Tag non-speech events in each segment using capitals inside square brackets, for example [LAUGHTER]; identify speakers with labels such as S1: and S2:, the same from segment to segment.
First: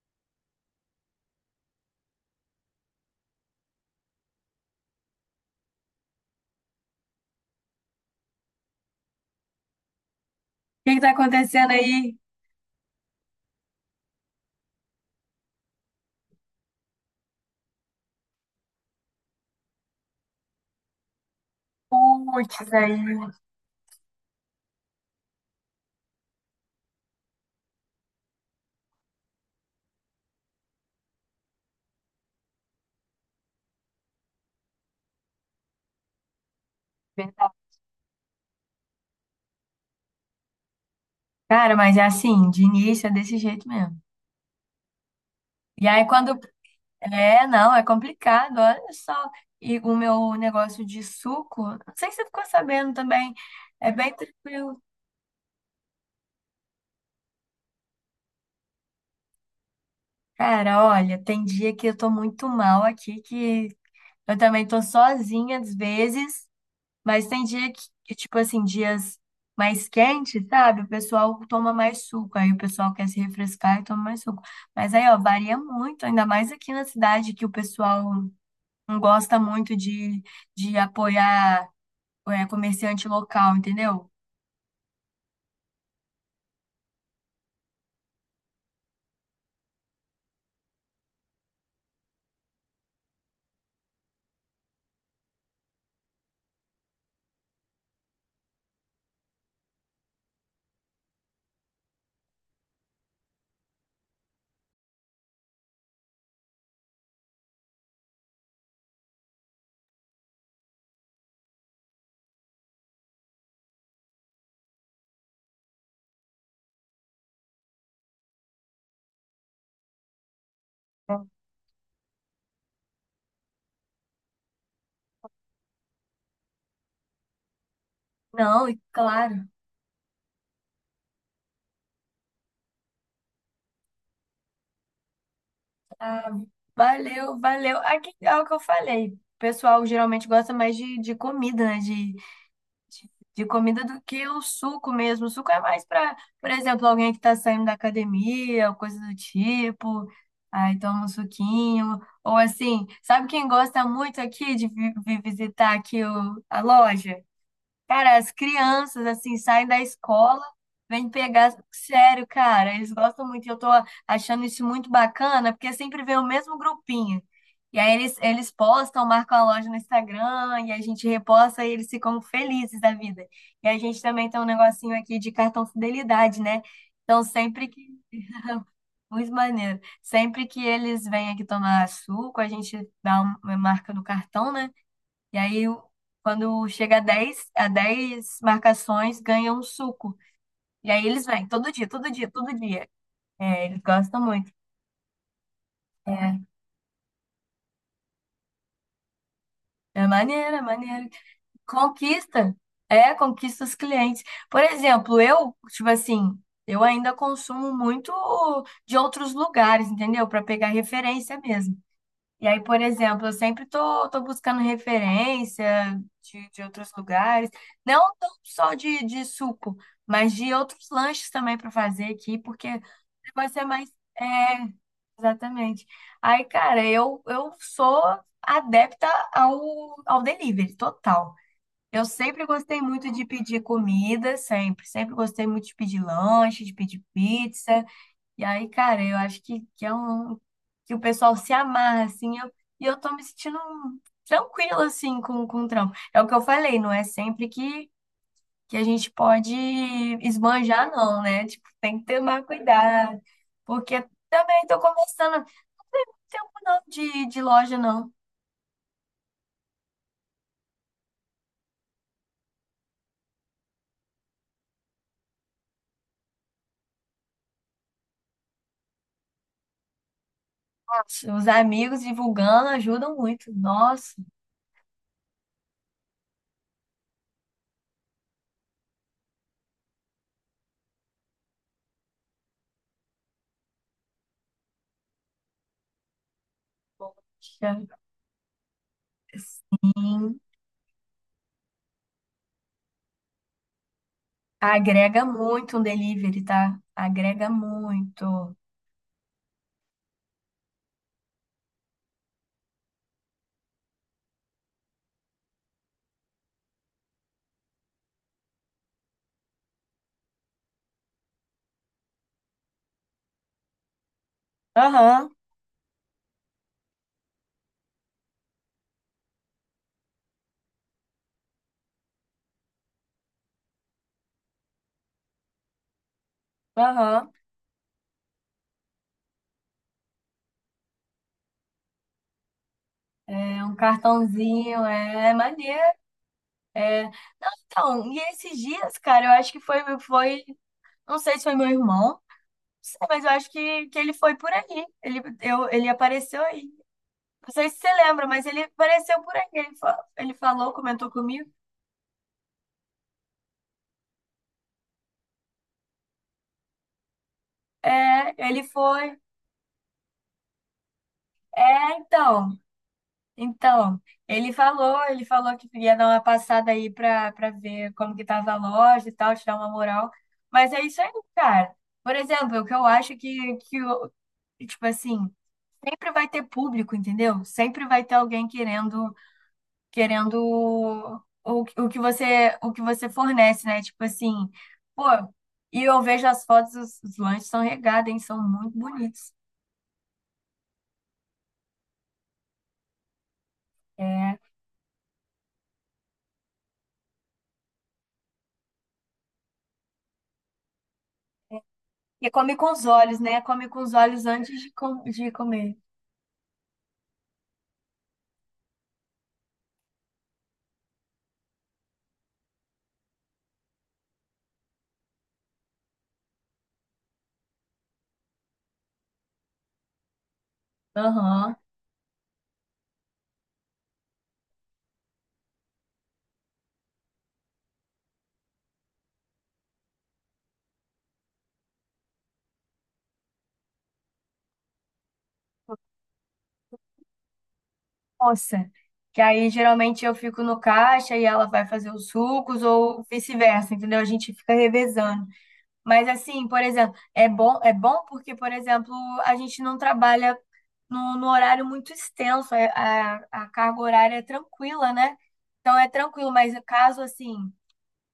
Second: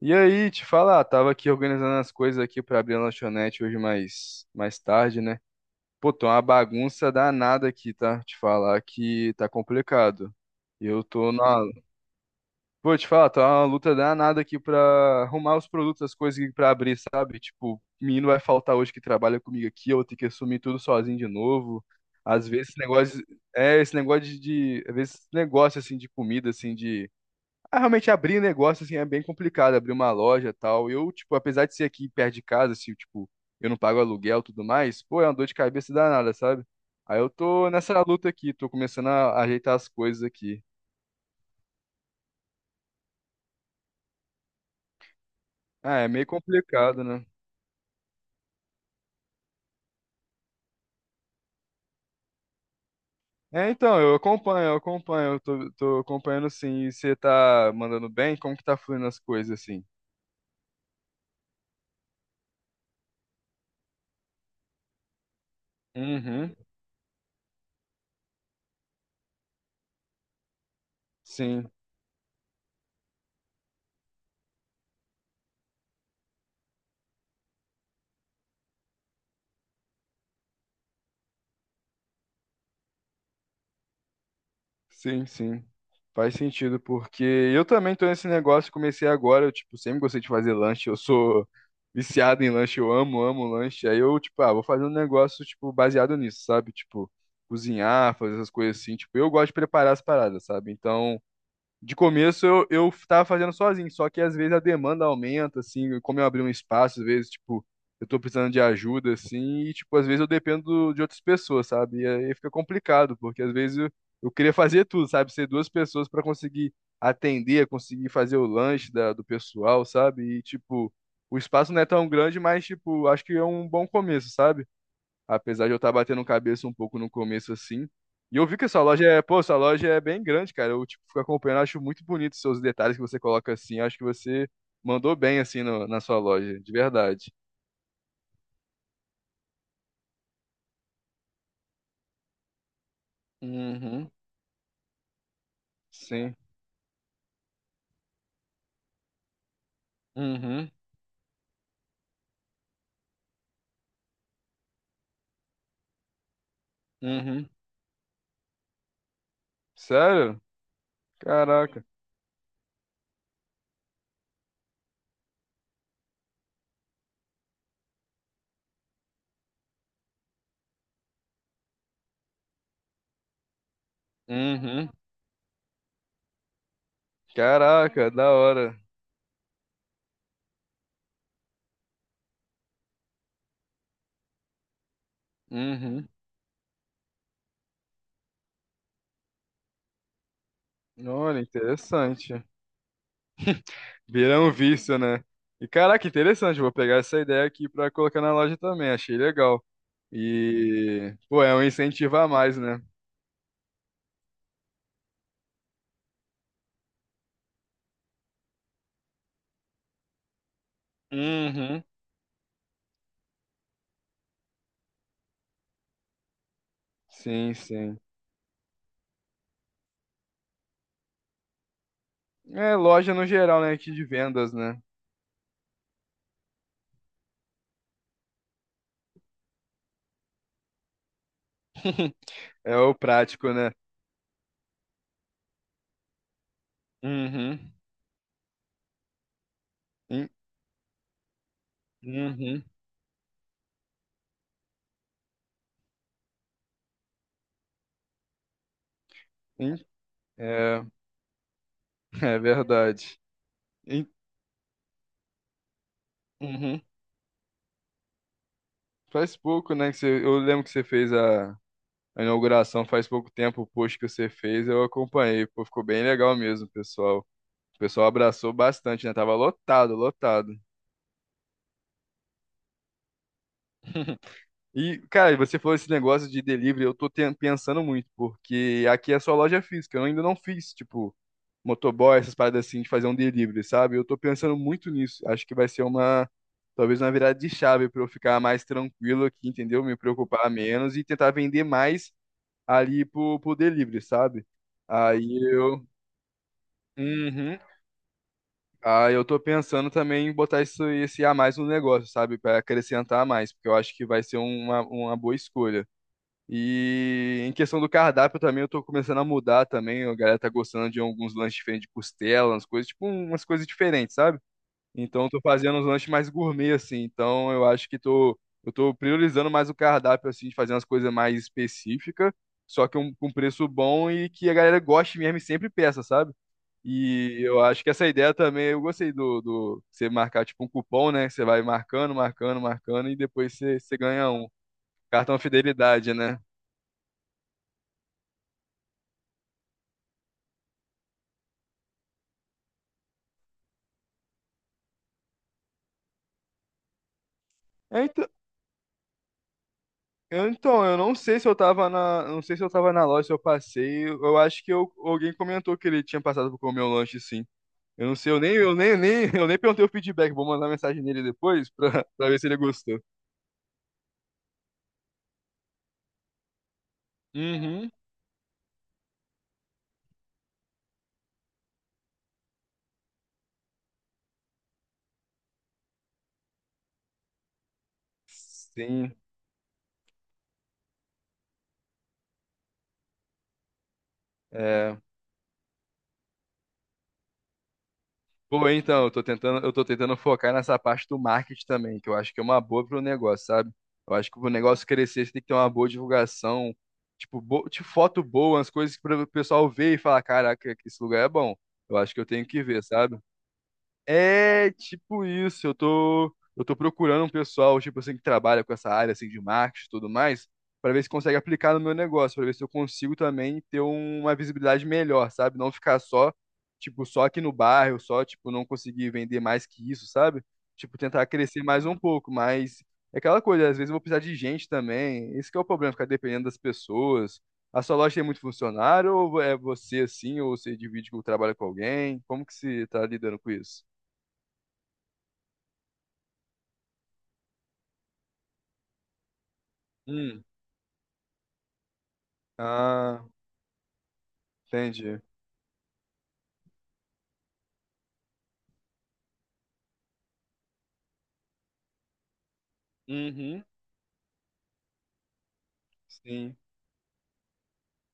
S1: E aí, te falar, tava aqui organizando as coisas aqui pra abrir a lanchonete hoje mais tarde, né? Pô, tô uma bagunça danada aqui, tá? Te falar que tá complicado.
S2: O que que
S1: Eu
S2: tá
S1: tô na.
S2: acontecendo aí?
S1: Pô, te falar, tá uma luta danada aqui pra arrumar os produtos, as coisas aqui pra abrir, sabe? Tipo, menino vai faltar hoje que trabalha comigo aqui, eu vou ter que assumir tudo sozinho de novo. Às vezes
S2: Putz,
S1: esse
S2: aí.
S1: negócio. É, esse negócio Às vezes esse negócio, assim, de comida, assim, realmente abrir um negócio assim é bem complicado, abrir uma loja e tal. Eu, tipo, apesar de ser aqui perto de casa, assim, tipo, eu não pago aluguel e tudo mais, pô, é uma dor de cabeça danada, sabe? Aí eu
S2: Verdade.
S1: tô nessa luta aqui, tô começando a ajeitar as coisas aqui.
S2: Cara, mas é assim, de início é desse jeito mesmo. E
S1: Ah,
S2: aí
S1: é meio
S2: quando.
S1: complicado, né?
S2: É, não, é complicado, olha só. E o meu negócio de suco, não sei se você ficou sabendo também,
S1: É,
S2: é
S1: então,
S2: bem
S1: eu acompanho, eu
S2: tranquilo.
S1: acompanho, eu tô acompanhando sim. E você tá mandando bem? Como que tá fluindo as coisas assim?
S2: Cara, olha, tem dia que eu tô muito mal aqui, que eu também tô sozinha às vezes.
S1: Uhum,
S2: Mas tem dia que tipo assim, dias mais quentes, sabe? O pessoal
S1: sim.
S2: toma mais suco, aí o pessoal quer se refrescar e toma mais suco. Mas aí, ó, varia muito, ainda mais aqui na cidade, que o pessoal não gosta muito de apoiar é, comerciante local, entendeu?
S1: Sim, sim. Faz sentido, porque eu também tô nesse negócio, comecei agora, eu, tipo, sempre gostei de fazer lanche, eu sou viciado em lanche, eu amo, amo lanche. Aí eu, tipo, vou fazer um negócio, tipo, baseado nisso, sabe? Tipo, cozinhar, fazer essas coisas assim, tipo, eu gosto de preparar as paradas, sabe? Então, de começo eu tava fazendo sozinho, só que às vezes a demanda aumenta, assim, como eu abri um espaço, às vezes, tipo, eu tô precisando de ajuda, assim, e, tipo, às vezes eu dependo de outras pessoas, sabe? E aí fica complicado, porque às vezes eu queria fazer tudo, sabe? Ser duas pessoas pra conseguir atender, conseguir fazer o lanche do pessoal, sabe? E, tipo, o espaço não é tão grande, mas, tipo, acho que é um bom começo, sabe? Apesar de eu estar batendo cabeça um pouco no começo assim. E eu vi que
S2: Não, e
S1: essa loja é, pô,
S2: claro,
S1: essa loja é bem grande, cara. Eu tipo fico acompanhando, acho muito bonito os seus detalhes que você coloca assim. Acho que você mandou bem assim na sua
S2: ah,
S1: loja, de verdade.
S2: valeu, valeu. Aqui é o que eu falei. O pessoal geralmente gosta mais de comida, né? De comida do
S1: Uhum,
S2: que o suco mesmo. O suco é mais para,
S1: sim.
S2: por exemplo, alguém que está saindo da academia, ou coisa do tipo.
S1: Uhum,
S2: Aí toma um suquinho. Ou assim, sabe quem gosta muito aqui de vir visitar aqui a loja?
S1: uhum.
S2: Cara, as crianças, assim, saem da
S1: Sério?
S2: escola, vêm pegar.
S1: Caraca.
S2: Sério, cara, eles gostam muito. E eu tô achando isso muito bacana, porque sempre vem o mesmo grupinho. E aí eles postam, marcam a loja no Instagram, e a gente reposta, e eles ficam felizes da vida. E a gente também tem um
S1: Uhum.
S2: negocinho aqui de cartão fidelidade, né? Então, sempre que.
S1: Caraca, da hora.
S2: Muito maneiro. Sempre que eles vêm aqui tomar suco, a gente dá uma marca no cartão, né? E aí,
S1: Uhum.
S2: quando chega a 10, a 10 marcações, ganha um suco. E aí eles
S1: Olha,
S2: vêm todo dia, todo dia,
S1: interessante.
S2: todo dia. É, eles gostam
S1: Vira um
S2: muito.
S1: vício, né? E caraca,
S2: É,
S1: interessante. Vou pegar essa ideia aqui pra colocar na loja também. Achei legal.
S2: é maneiro, é maneiro.
S1: E, pô, é um incentivo a
S2: Conquista,
S1: mais, né?
S2: é, conquista os clientes. Por exemplo, eu, tipo assim, eu ainda consumo muito de outros lugares, entendeu? Para pegar referência mesmo.
S1: Uhum.
S2: E aí, por exemplo, eu sempre tô buscando referência de outros lugares,
S1: Sim, sim.
S2: não tão só de suco, mas de outros lanches também para fazer aqui, porque
S1: É loja no
S2: vai
S1: geral,
S2: ser
S1: né? Aqui
S2: mais.
S1: de vendas,
S2: É,
S1: né?
S2: exatamente. Aí, cara, eu sou adepta ao delivery, total. Eu
S1: [LAUGHS]
S2: sempre
S1: É
S2: gostei
S1: o
S2: muito de
S1: prático,
S2: pedir
S1: né?
S2: comida, sempre. Sempre gostei muito de pedir lanche, de pedir
S1: Uhum.
S2: pizza. E aí, cara, eu acho que é
S1: Em-
S2: um que o pessoal se amarra, assim, eu,
S1: Uhum.
S2: e eu tô me sentindo tranquila, assim, com o trampo. É o que eu falei, não é sempre que a gente pode
S1: Em- É,
S2: esbanjar, não, né? Tipo, tem que
S1: [LAUGHS] é
S2: tomar
S1: verdade.
S2: cuidado, porque
S1: Em-
S2: também tô começando, não tem um não
S1: Uhum.
S2: de loja, não.
S1: Faz pouco, né? Que você, eu lembro que você fez a inauguração faz pouco tempo, o post que você fez, eu acompanhei. Pô, ficou bem legal mesmo, pessoal. O pessoal abraçou bastante, né? Tava lotado, lotado.
S2: Nossa, os amigos divulgando ajudam muito. Nossa,
S1: E, cara, você falou esse negócio de delivery, eu tô pensando muito, porque aqui é só loja física, eu ainda não fiz, tipo, motoboy, essas paradas assim, de fazer um delivery, sabe? Eu tô pensando muito nisso. Acho que vai ser talvez uma virada de
S2: poxa,
S1: chave pra eu ficar mais tranquilo aqui, entendeu? Me
S2: sim,
S1: preocupar menos e tentar vender mais ali pro delivery, sabe?
S2: agrega
S1: Aí
S2: muito um
S1: eu.
S2: delivery, tá? Agrega
S1: Uhum.
S2: muito.
S1: Ah, eu tô pensando também em botar isso, esse a mais no negócio, sabe? Para acrescentar mais, porque eu acho que vai ser uma boa escolha. E em questão do cardápio também, eu tô começando a mudar também. A galera tá gostando de alguns lanches diferentes de costela, umas coisas, tipo, umas coisas diferentes, sabe? Então eu
S2: Aham.
S1: tô fazendo uns lanches mais gourmet, assim. Então eu acho que tô, eu tô priorizando mais o cardápio, assim, de fazer umas coisas mais específicas, só que um, com preço bom e que a galera goste mesmo e sempre peça, sabe?
S2: Aham.
S1: E eu acho que essa ideia também, eu gostei do você marcar tipo um cupom, né? Que você vai marcando, marcando, marcando e depois
S2: É um
S1: você, você ganha um
S2: cartãozinho, é é
S1: cartão
S2: maneiro.
S1: fidelidade, né?
S2: É... Não, então, e esses dias, cara, eu acho que foi, não sei se foi meu irmão, não sei, mas eu acho que ele foi por aí. Ele apareceu aí. Não sei se você
S1: É,
S2: lembra,
S1: então,
S2: mas ele apareceu por aí. Ele, ele
S1: eu,
S2: falou,
S1: então, eu
S2: comentou
S1: não sei se
S2: comigo.
S1: eu tava na loja, se eu passei. Eu acho que alguém comentou que ele tinha passado por comer o lanche, sim. Eu não sei,
S2: É, ele
S1: eu nem,
S2: foi.
S1: nem, [LAUGHS] eu nem perguntei o feedback. Vou mandar mensagem nele depois
S2: É,
S1: pra ver se
S2: então.
S1: ele gostou.
S2: Então, ele falou que ia dar uma passada aí pra
S1: Uhum.
S2: ver como que tava a loja e tal, te dar uma moral. Mas é isso aí, cara. Por exemplo, o que eu acho que, tipo assim, sempre vai ter público, entendeu? Sempre vai ter alguém querendo,
S1: Sim.
S2: querendo o que você fornece, né? Tipo assim,
S1: É.
S2: pô, e eu vejo as fotos, os lanches são regados, hein? São
S1: Pô,
S2: muito
S1: então, eu tô
S2: bonitos.
S1: tentando, eu tô tentando focar nessa parte do marketing também, que eu acho que é uma boa pro negócio, sabe? Eu acho
S2: É.
S1: que pro negócio crescer, você tem que ter uma boa divulgação, tipo, bo tipo foto boa, as coisas para o pessoal ver e falar, caraca, que esse lugar é bom. Eu acho que eu
S2: E
S1: tenho
S2: come
S1: que
S2: com
S1: ver,
S2: os olhos,
S1: sabe?
S2: né? Come com os olhos antes de,
S1: É
S2: com,
S1: tipo
S2: de
S1: isso,
S2: comer.
S1: eu tô procurando um pessoal, tipo assim, que trabalha com essa área assim de marketing e tudo mais, pra ver se consegue aplicar no meu negócio, pra ver se eu consigo também ter uma visibilidade melhor, sabe? Não ficar só, tipo, só aqui no bairro, só, tipo, não conseguir vender mais que isso, sabe? Tipo, tentar
S2: Aham.
S1: crescer mais um pouco, mas é aquela coisa, às vezes eu vou precisar de gente também. Esse que é o problema, ficar dependendo das pessoas. A sua loja tem muito funcionário ou é você assim, ou você divide que trabalha com alguém? Como que você tá lidando com isso?
S2: Nossa, que aí geralmente eu fico
S1: Hum.
S2: no caixa e ela vai fazer os sucos ou
S1: Ah,
S2: vice-versa, entendeu? A gente fica
S1: entendi.
S2: revezando. Mas assim, por exemplo, é bom porque, por exemplo, a gente não trabalha no horário muito extenso, a
S1: Uhum.
S2: carga horária é tranquila, né? Então é tranquilo, mas
S1: Sim,
S2: caso assim,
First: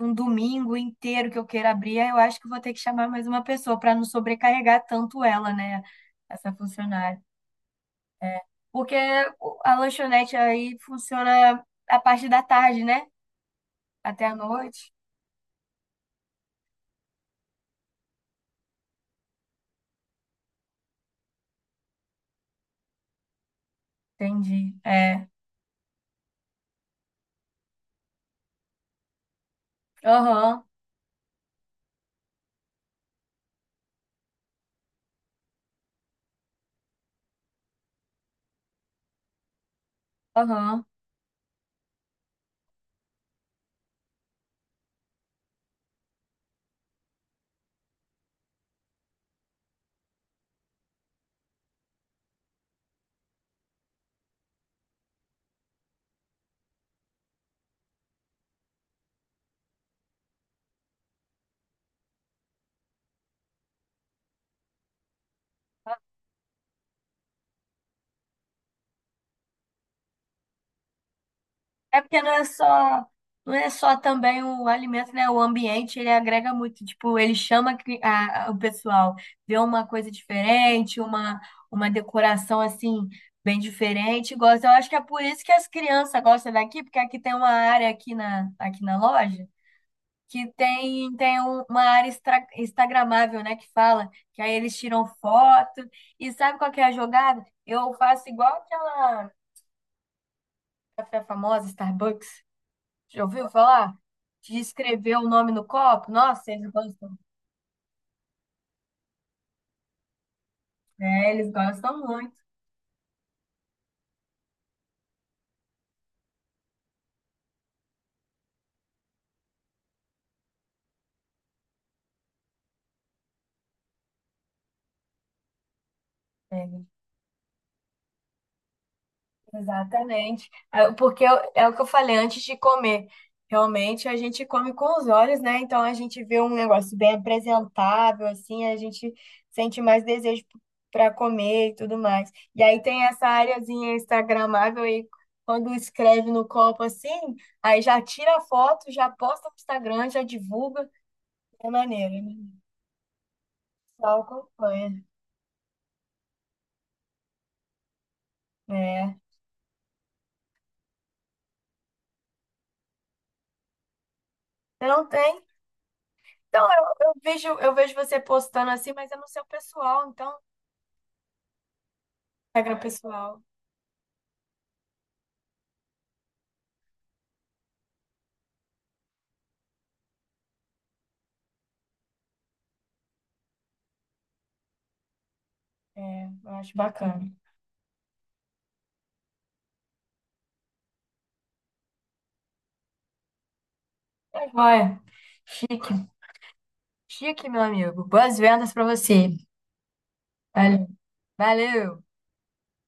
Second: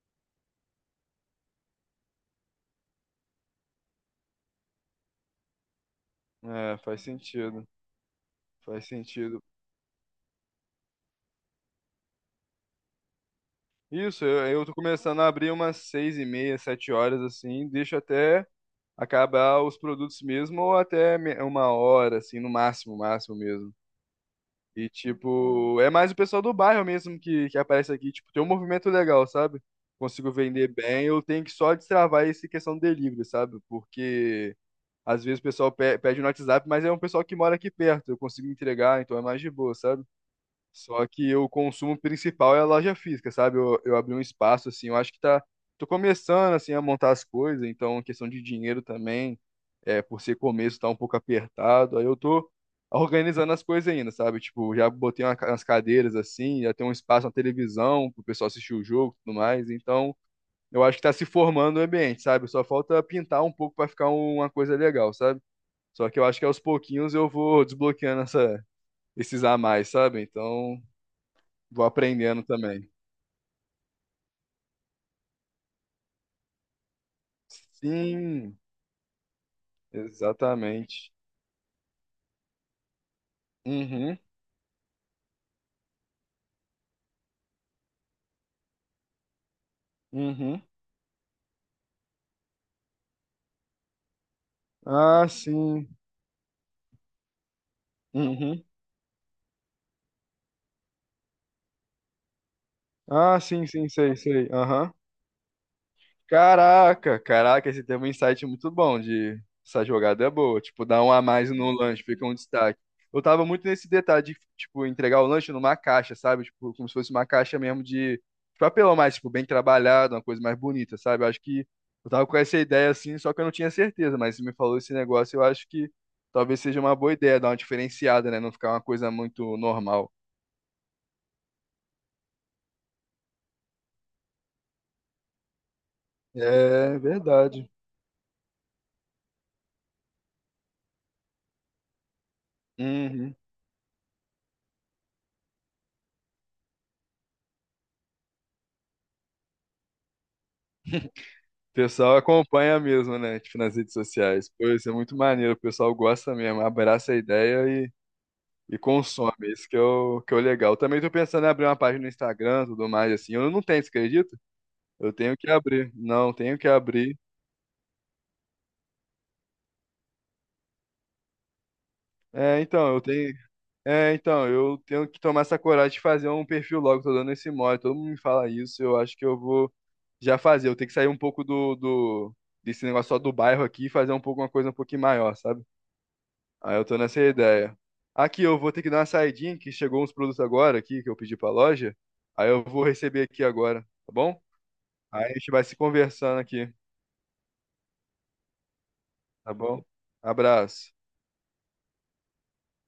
S2: um domingo inteiro que eu queira abrir, eu acho que vou ter que chamar mais uma pessoa para não sobrecarregar tanto ela, né? Essa
S1: é, faz
S2: funcionária.
S1: sentido,
S2: É.
S1: faz
S2: Porque
S1: sentido.
S2: a lanchonete aí funciona a parte da tarde, né?
S1: Isso,
S2: Até a
S1: eu tô
S2: noite.
S1: começando a abrir umas seis e meia, sete horas, assim, deixo até acabar os produtos mesmo, ou até uma hora, assim, no máximo, máximo mesmo.
S2: Entendi.
S1: E,
S2: É.
S1: tipo, é mais o pessoal do bairro mesmo que aparece aqui, tipo, tem um movimento legal, sabe? Consigo
S2: Aham,
S1: vender bem, eu tenho que só destravar essa questão do delivery, sabe? Porque... Às vezes o pessoal pede no WhatsApp, mas é um pessoal que mora aqui perto, eu consigo entregar, então é mais de boa, sabe?
S2: aham.
S1: Só que o consumo principal é a loja física, sabe? Eu abri um espaço, assim, eu acho que tá. Tô começando, assim, a montar as coisas, então é questão de dinheiro também, é, por ser começo, tá um pouco apertado, aí eu tô organizando as coisas ainda, sabe? Tipo, já botei umas cadeiras, assim, já tem um espaço na televisão pro pessoal assistir o jogo e tudo mais, então. Eu acho que tá se formando o ambiente, sabe? Só falta pintar um pouco pra ficar uma coisa legal, sabe? Só que eu acho que aos pouquinhos eu vou desbloqueando esses a mais, sabe? Então, vou
S2: É porque
S1: aprendendo também.
S2: não é só também o alimento, né? O ambiente, ele agrega muito. Tipo, ele chama a o
S1: Sim,
S2: pessoal, vê uma coisa diferente,
S1: exatamente.
S2: uma decoração assim, bem
S1: Uhum,
S2: diferente. Gosta. Eu acho que é por isso que as crianças gostam daqui, porque aqui tem uma área aqui na loja. Que
S1: uhum.
S2: tem, tem uma área instagramável, né, que fala, que aí eles tiram
S1: Ah,
S2: foto,
S1: sim.
S2: e sabe qual que é a jogada? Eu faço igual
S1: Uhum.
S2: aquela café famosa, Starbucks, já
S1: Ah,
S2: ouviu
S1: sim, sim,
S2: falar?
S1: sei, sei.
S2: De
S1: Aham.
S2: escrever o nome no copo, nossa, eles gostam,
S1: Caraca, caraca, esse tem um insight muito bom de essa jogada é boa, tipo, dar um a
S2: é, eles
S1: mais no
S2: gostam
S1: lanche, fica
S2: muito.
S1: um destaque. Eu tava muito nesse detalhe de, tipo, entregar o lanche numa caixa, sabe? Tipo, como se fosse uma caixa mesmo de papelão mais, tipo, bem trabalhado, uma coisa mais bonita, sabe? Eu acho que eu tava com essa ideia assim, só que eu não tinha certeza, mas você me falou esse negócio, eu acho que talvez seja
S2: É,
S1: uma boa ideia, dar uma diferenciada, né? Não ficar uma coisa muito normal.
S2: exatamente. É, porque é o que eu falei antes de comer. Realmente a gente come com os olhos, né? Então a gente vê um negócio
S1: É
S2: bem
S1: verdade.
S2: apresentável, assim, a gente sente mais desejo para comer e tudo mais. E aí tem essa
S1: Uhum.
S2: areazinha instagramável aí, quando escreve no copo assim, aí já tira a foto, já posta no Instagram, já divulga. É
S1: O
S2: maneiro,
S1: pessoal
S2: né?
S1: acompanha mesmo, né? Tipo, nas redes
S2: O
S1: sociais. Pô, isso é
S2: acompanha.
S1: muito maneiro. O pessoal gosta mesmo, abraça a ideia e
S2: É.
S1: consome. Isso que é o legal. Também tô pensando em abrir uma página no Instagram, tudo mais, assim. Eu não tenho, você acredita?
S2: Você não
S1: Eu tenho
S2: tem?
S1: que abrir. Não, tenho
S2: Então
S1: que abrir.
S2: eu vejo você postando assim, mas é no seu pessoal, então.
S1: É,
S2: Regra
S1: então, eu tenho.
S2: pessoal.
S1: É, então, eu tenho que tomar essa coragem de fazer um perfil logo. Tô dando esse mole. Todo mundo me fala isso. Eu acho que eu vou já fazer. Eu tenho que sair um pouco do, do desse negócio só do bairro aqui e fazer um pouco uma coisa um pouquinho maior, sabe?
S2: É, eu acho
S1: Aí eu tô nessa
S2: bacana.
S1: ideia. Aqui eu vou ter que dar uma saidinha, que chegou uns produtos agora aqui que eu pedi pra loja. Aí eu vou receber aqui agora, tá bom?
S2: Tá joia.
S1: Aí a gente vai se
S2: Chique.
S1: conversando aqui,
S2: Chique, meu amigo. Boas vendas pra você.
S1: tá bom?
S2: Valeu.
S1: Abraço.
S2: Valeu.